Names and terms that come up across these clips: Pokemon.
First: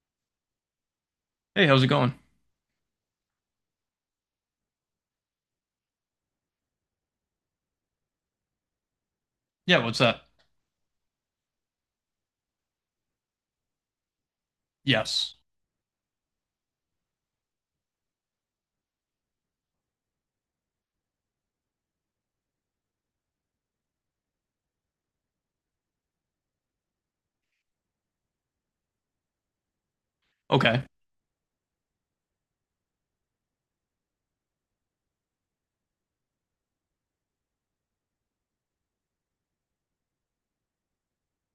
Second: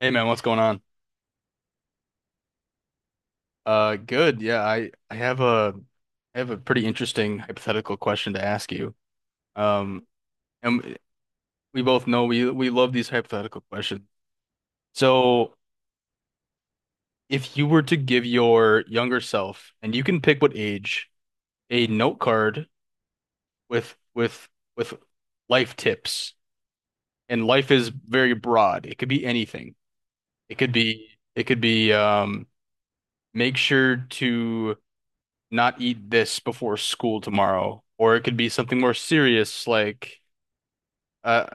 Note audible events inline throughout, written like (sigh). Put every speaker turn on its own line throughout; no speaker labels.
Hey man, what's going on?
Hey, how's it going?
Good. Yeah, I have a I have a pretty interesting hypothetical question to ask you.
Yeah, what's
Um,
that?
and we both know we love these hypothetical questions.
Yes.
So, if you were to give your younger self, and you can pick what age, a note card with with life tips, and life is very broad. It could be anything. It could
Okay.
be it could be make sure to not eat this before school tomorrow. Or it could be something more serious like uh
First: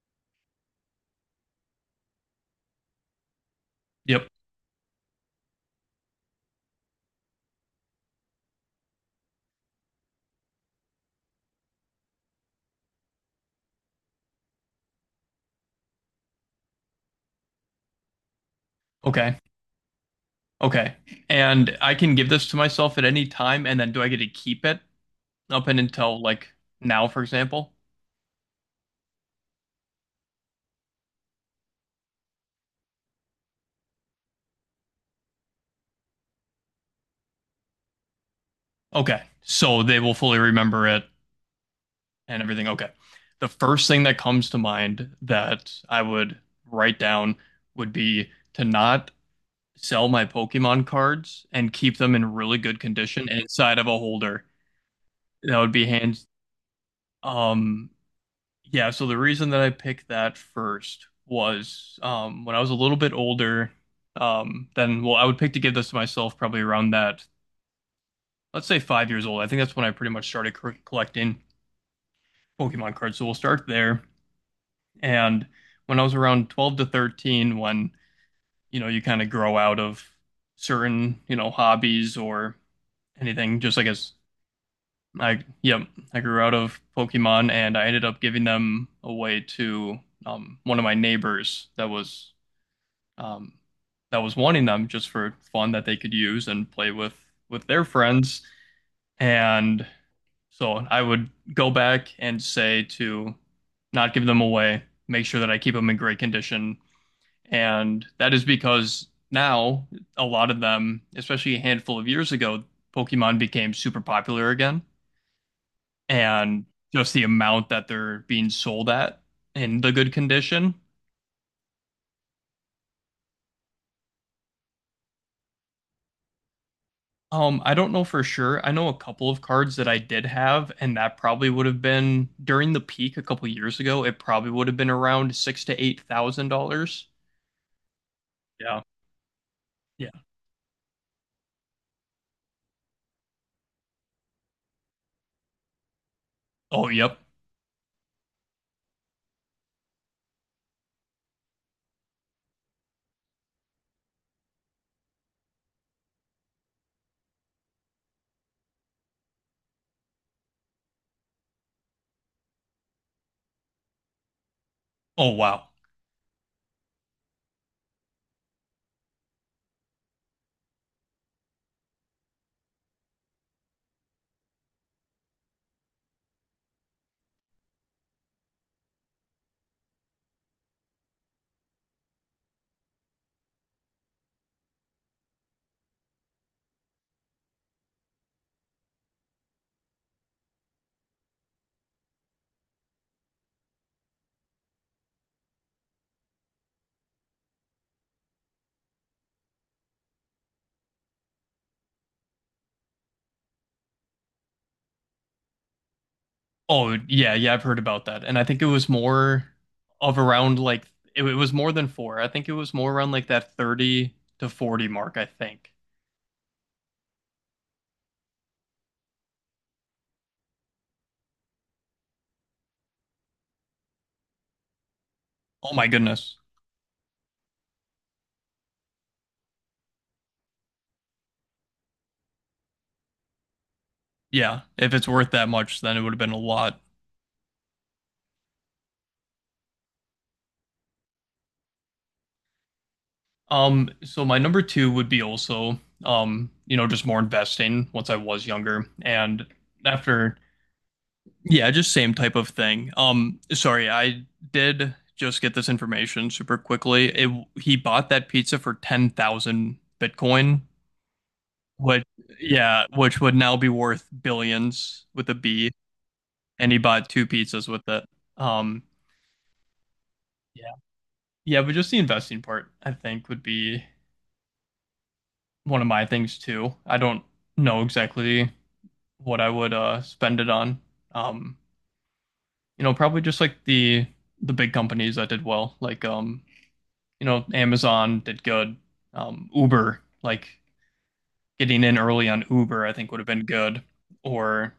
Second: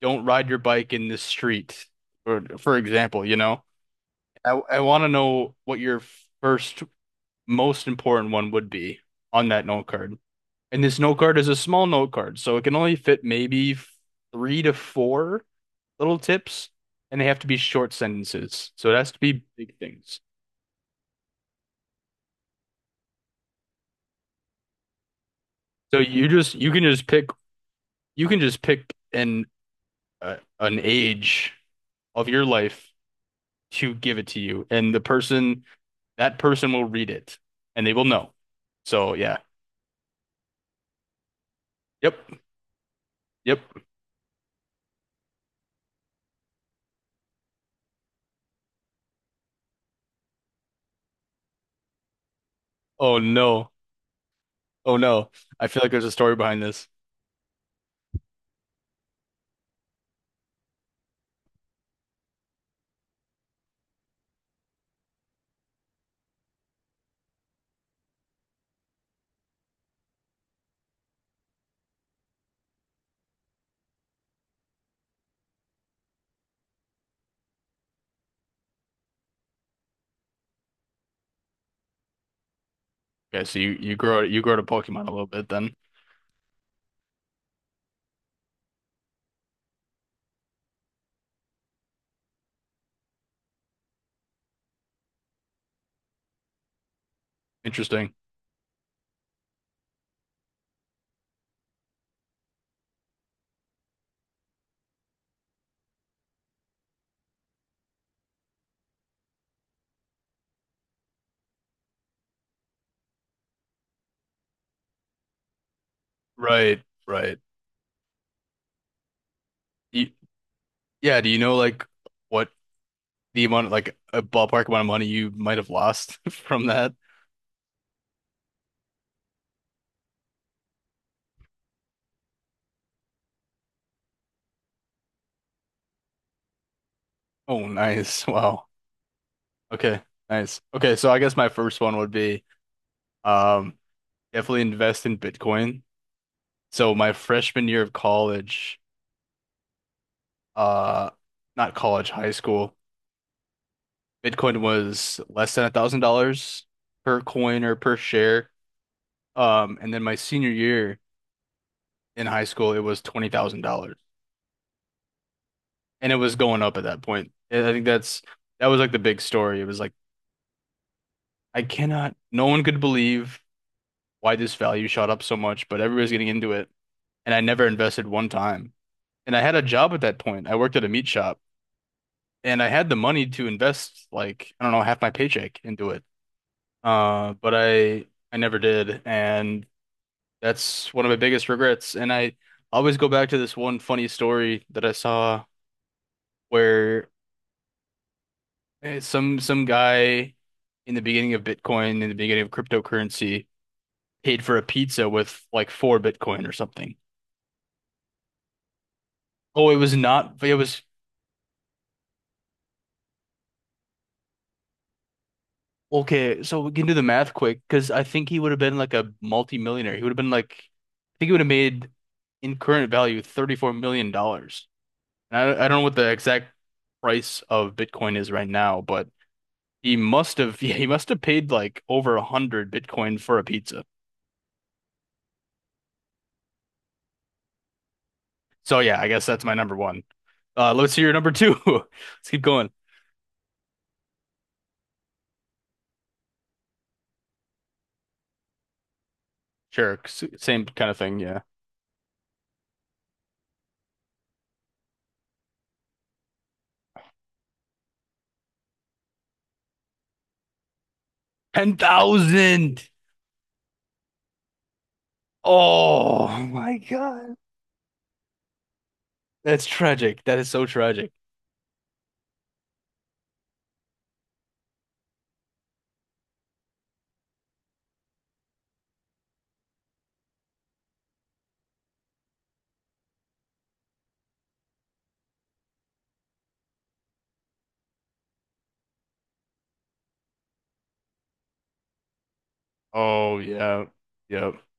don't ride your bike in this street or for example, you know.
Yep.
I want to know what your first most important one would be on that note card. And this note card is a small note card, so it can only fit maybe three to four little tips and they have to be short sentences. So it has to
Okay.
be big things.
Okay. And I can give this to myself at any time, and then do I get to keep it up and
So
until like
you can just
now, for
pick
example?
you can just pick an age of your life to give it to you. And the person, that person will read it and they will know. So,
Okay.
yeah.
So they will fully remember it
Yep.
and everything. Okay. The
Yep.
first thing that comes to mind that I would write down would be to not sell my Pokemon cards and keep them in really good
Oh,
condition and
no.
inside of a holder.
Oh, no.
That
I
would
feel
be
like there's a
hands.
story behind this.
Um, Yeah, so the reason that I picked that first was when I was a little bit older, then, well, I would pick to give this to myself probably around that, let's say 5 years old. I think that's when I pretty much started collecting Pokemon cards. So we'll start there. And when I was around 12 to 13, when, you know, you kind of grow out of certain, you know, hobbies or
Okay. So
anything,
you,
just I guess.
you grow to Pokemon a little
I,
bit then.
yep, I grew out of Pokemon and I ended up giving them away to one of my neighbors that was um, wanting them just for fun that they could use and play with their
Interesting.
friends. And so I would go back and say to not give them away, make sure that I keep them in great condition. And that is because now a lot of them, especially a handful of years ago, Pokemon became super popular again. And
Right.
just the
Right.
amount that they're being sold at in the
You,
good condition.
yeah. Do you know like what the amount, like a ballpark amount of money you might have lost (laughs) from that?
I don't know for sure. I know a couple of cards that I did have, and that probably would have been during the peak a couple years ago. It probably would have been around six to eight thousand dollars.
Oh, nice. Wow.
Yeah.
Okay.
Yeah.
Nice. Okay. So I guess my first one would be, um, definitely invest in Bitcoin.
Oh,
So my
yep.
freshman year of college, uh, not college, high school, Bitcoin was less than $1,000 per coin or per share. And then my senior year in high school, it was $20,000,
Oh, wow.
and it was going up at that point. And I think that's that was like the big story. It was like I cannot, no one could believe why this value shot up so much, but everybody's getting into it, and I never invested one time. And I had a job at that point. I worked at a meat shop. And I had the money to invest like I don't know half my paycheck into it. But I never did, and that's one of my biggest regrets. And I always go back to this one funny story that I saw where some guy in the beginning of Bitcoin, in the beginning of cryptocurrency, paid for a pizza with like four Bitcoin or
Oh,
something.
yeah, yeah. I've heard about that, and I think it was more
Oh, it was
of
not. It
around
was
like it was more than four. I think it was more around like that 30 to 40 mark, I think.
okay, so we can do the math quick because I think he would have been like a multi-millionaire. He would have been like, I think he would have made in current value $34 million. Dollars. I
Oh
don't know
my
what the
goodness.
exact price of Bitcoin is right now, but he must have, (laughs) yeah, he must have paid like over a hundred Bitcoin for a pizza.
Yeah. If it's worth that much, then it would have been a lot.
So yeah, I guess that's my number one. Let's hear your number two. (laughs) Let's keep going.
So my number two would be also, you know, just more investing once I was younger and
Sure,
after,
same kind of thing. Yeah,
yeah, just same type of thing. Sorry, I did just get this information super quickly. He bought that pizza for 10,000 Bitcoin, which, yeah,
10,000.
which would now be worth billions with a B,
Oh
and he
my
bought two
God.
pizzas with it. Um,
That's tragic. That is so
yeah,
tragic.
yeah, but just the investing part, I think, would be one of my things too. I don't know exactly what I would spend it on. Um, you know, probably just like the big companies that did well, like you know, Amazon did good. Uber, like getting in early on Uber, I think would have
Oh
been good,
yeah. Yep.
or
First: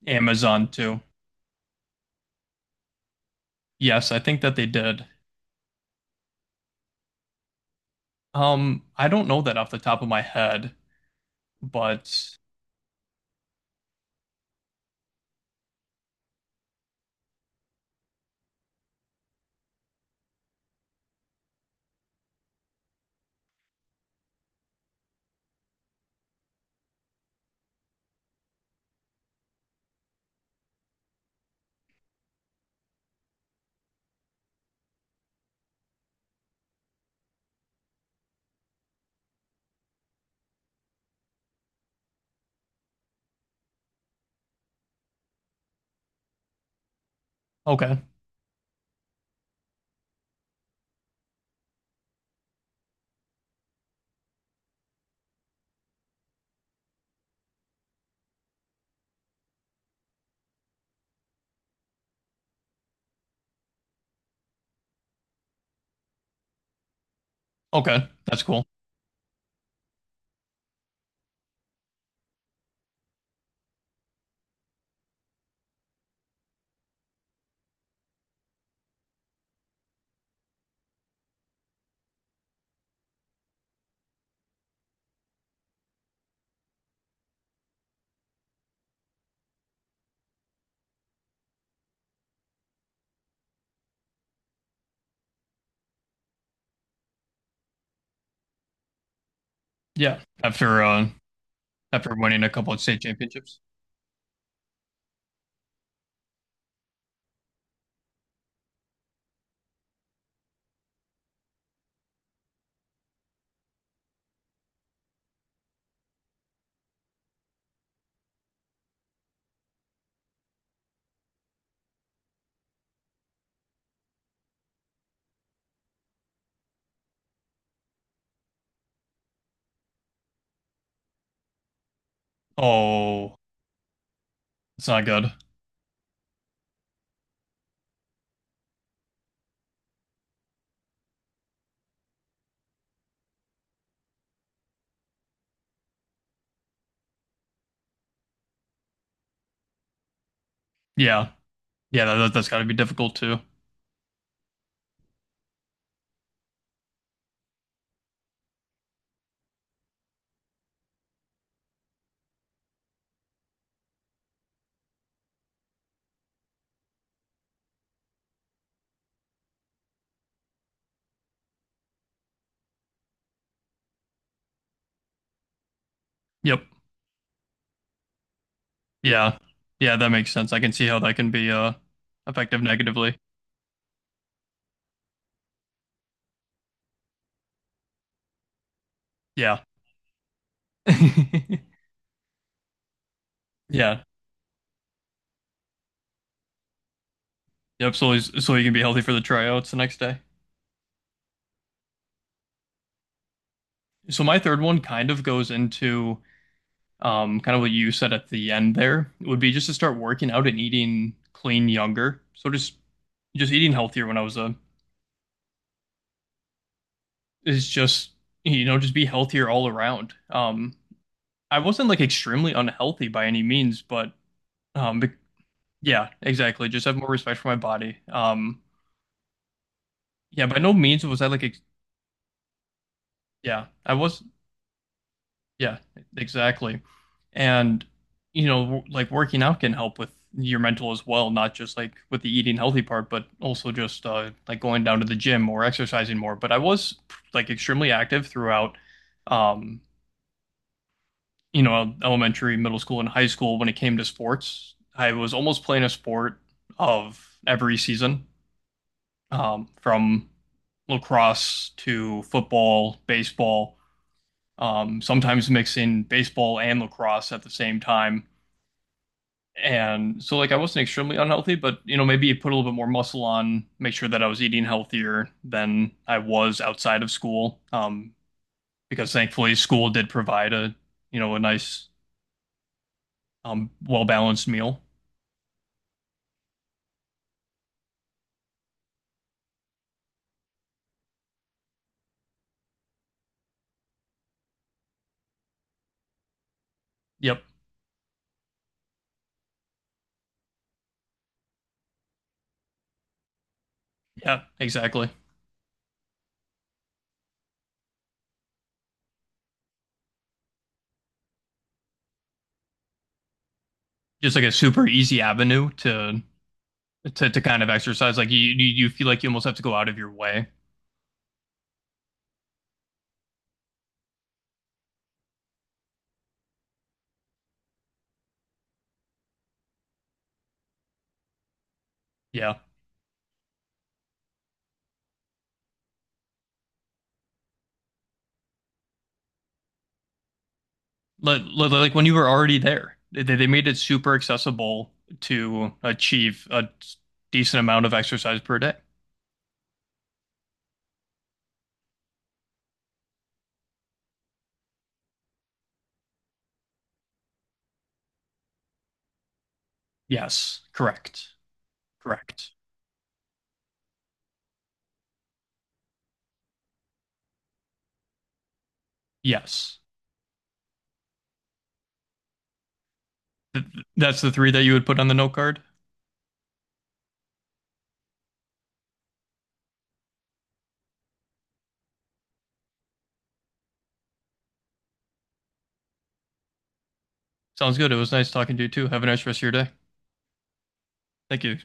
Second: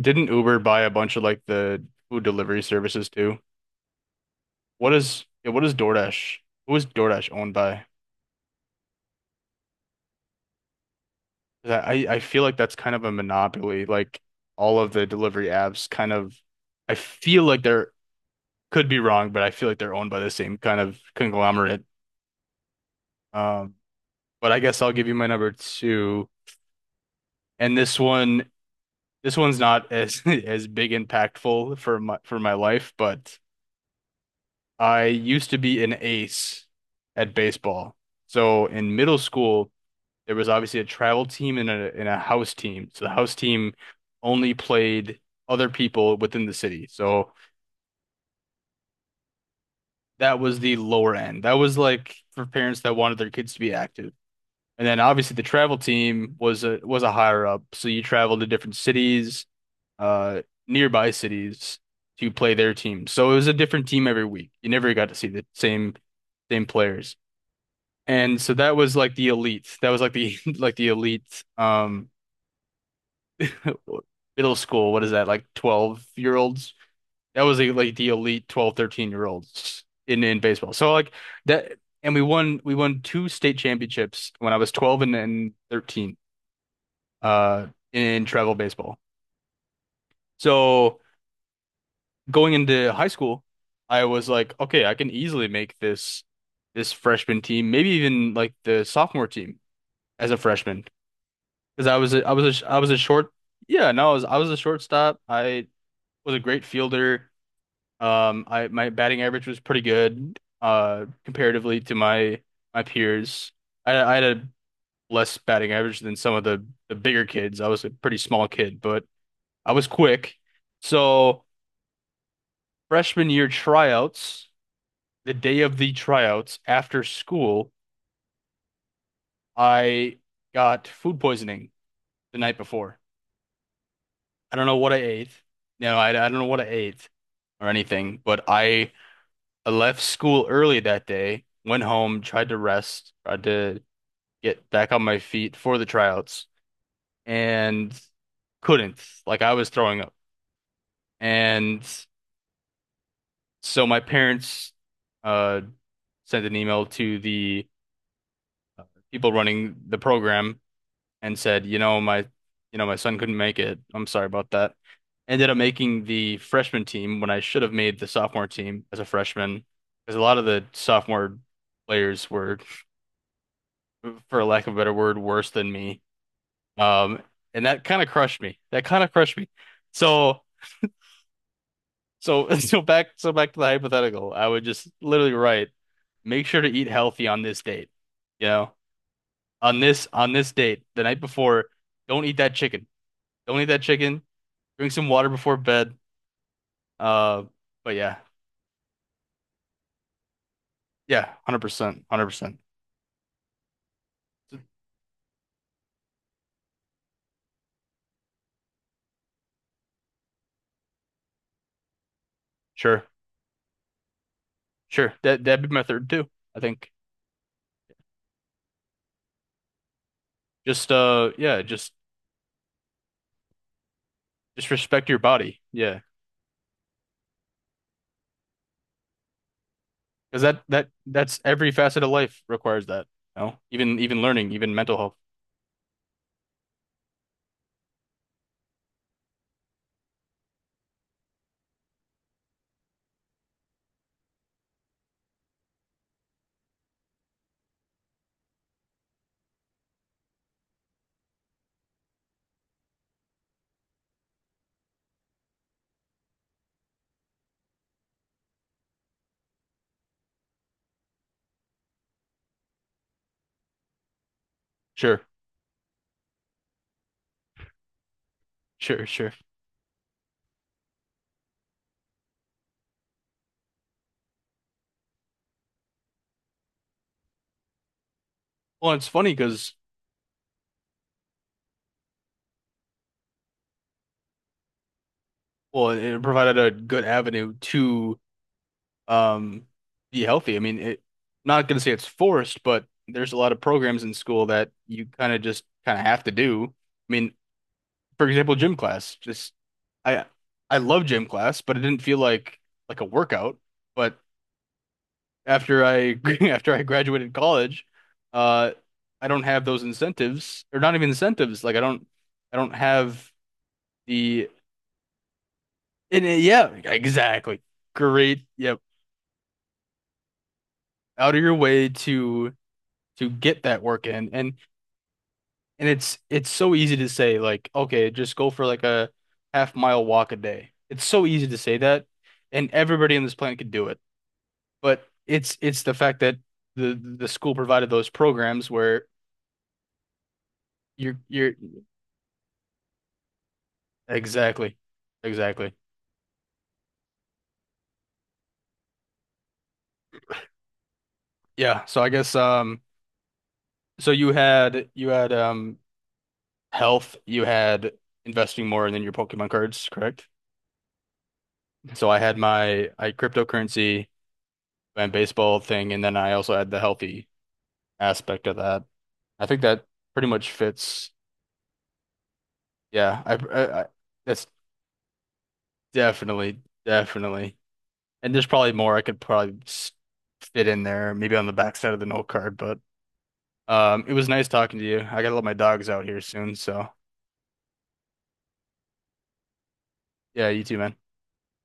Didn't Uber
Amazon
buy a
too.
bunch of like the food delivery services too?
Yes, I think that they
What
did.
is yeah, what is DoorDash? Who is DoorDash owned by?
I don't know that off the top of my head,
'Cause I I
but
feel like that's kind of a monopoly. Like all of the delivery apps kind of I feel like they're could be wrong, but I feel like they're owned by the same kind of conglomerate. Um, but I guess I'll give you my number two. And this one this one's not as (laughs) as big impactful for my life, but I used to be an ace at baseball. So in middle school, there was obviously a travel team and a house team. So the house team only played other people within the city. So
okay,
that was the lower end. That was like for parents that wanted their kids to be active. And then obviously the travel team was a higher up. So you traveled to different cities, uh nearby cities to play their team. So it was a different team every week. You never got to see the same players.
okay,
And
that's
so
cool.
that was like the elite. That was like the (laughs) like the elite (laughs) middle school. What is that? Like 12-year-olds. That was like the elite 12, 13 year olds in baseball. So like that and we won two state championships when I was 12 and, then 13 uh in travel baseball. So going into high school, I was like, okay, I can easily make this freshman team, maybe even like the sophomore team
Yeah,
as a
after
freshman
uh,
because
after winning a couple
I
of
was a
state
short
championships.
yeah no I was a shortstop I was a great fielder I my batting average was pretty good comparatively to my peers I had a less batting average than some of the bigger kids I was a pretty small kid but I was quick so freshman year tryouts the day of the tryouts after school I got food poisoning the night before
Oh,
I don't know
it's
what I
not
ate.
good.
No, I don't know what I ate or anything, but I left school early that day, went home, tried to rest, tried to get back on my feet for the tryouts, and couldn't. Like I was throwing up.
Yeah,
And
yeah, that's got to be difficult too.
so my parents uh, sent an email to the people running the program and said, you know, my son couldn't make it. I'm sorry about that. Ended up making the freshman team when I should have made the sophomore team as a freshman, because a lot of the sophomore players were, for lack of a better word, worse than me.
Yep.
Um, and that kind of crushed me. That kind of crushed
Yeah.
me.
Yeah, that makes
So
sense. I can see how that can be
so (laughs)
effective
so back
negatively.
so back to the hypothetical. I would just literally write, make sure to eat healthy on this date. You know,
Yeah.
on this date, the night
(laughs)
before, don't eat that chicken. Don't eat that
Yeah.
chicken. Drink some water before bed. Uh, but
Yep. So
yeah,
he's- so you can be healthy for the tryouts the next day.
yeah, 100%, 100%.
So my third one kind of goes into kind of what you said at the end there. It would be just to start working out and eating clean younger. So just
Sure,
just eating healthier when I was a
sure. That that'd be my third too. I think
is just, you know, just be healthier all around.
just
I
yeah,
wasn't like extremely unhealthy by any means, but
just
um
respect your body. Yeah,
yeah, exactly. Just have more respect for my body. Um,
because
yeah, by no means was I
that's
like, ex
every facet of life requires that. You know,
yeah,
even even learning, even mental health.
yeah, exactly. And, you know, like working out can help with your mental as well, not just like with the eating healthy part, but also just like going down to the gym or exercising more. But I was like extremely active throughout, um, you know, elementary, middle school, and high school when it came to sports. I was almost playing a sport of every season. From lacrosse to football, baseball,
Sure,
sometimes mixing baseball and lacrosse at the same time.
sure, sure.
And so, like, I wasn't extremely unhealthy, but you know, maybe put a little bit more muscle on, make sure that I was eating healthier than I was outside of school. Um,
Well, it's
because
funny
thankfully,
because
school did provide a you know a nice, well balanced meal.
well, it provided a good avenue to um, be healthy. I mean, it, not going to say it's forced, but there's a lot of programs in school that you kind of just kind of have to do. I mean,
Yep.
for example, gym class. Just I I love gym class, but it didn't feel like a workout. But
Yeah. Exactly.
after I (laughs) after I graduated college, uh, I don't have those incentives, or not even incentives. Like I don't have
Just like
the
a super easy avenue to
and, yeah,
to kind
exactly.
of exercise like you
Great. Yep.
you feel like you almost have to go out of your way,
Out of your way to get that work in. And it's so easy to say like, okay, just go for like a half mile walk a day. It's so easy to say that,
yeah,
and everybody on this planet could do it. But it's the fact that the school provided those programs where
like,
you're
when you were already there, they made it super
exactly,
accessible to
exactly.
achieve a decent amount of exercise per day.
Yeah. So I guess so you had health, you had investing more than your Pokemon cards, correct?
Yes, correct.
So I had
Correct.
my I had cryptocurrency and baseball thing, and then I also had the healthy aspect of that. I think
Yes.
that pretty much fits. Yeah, I
That's the
that's
three that you would put on the note card.
definitely definitely. And there's probably more I could probably fit in there, maybe on the backside of the note card. But it was nice talking to you. I gotta let my dogs out here soon, so
Sounds good. It was nice talking to you too. Have a nice rest of your day.
yeah, you too, man.
Thank you.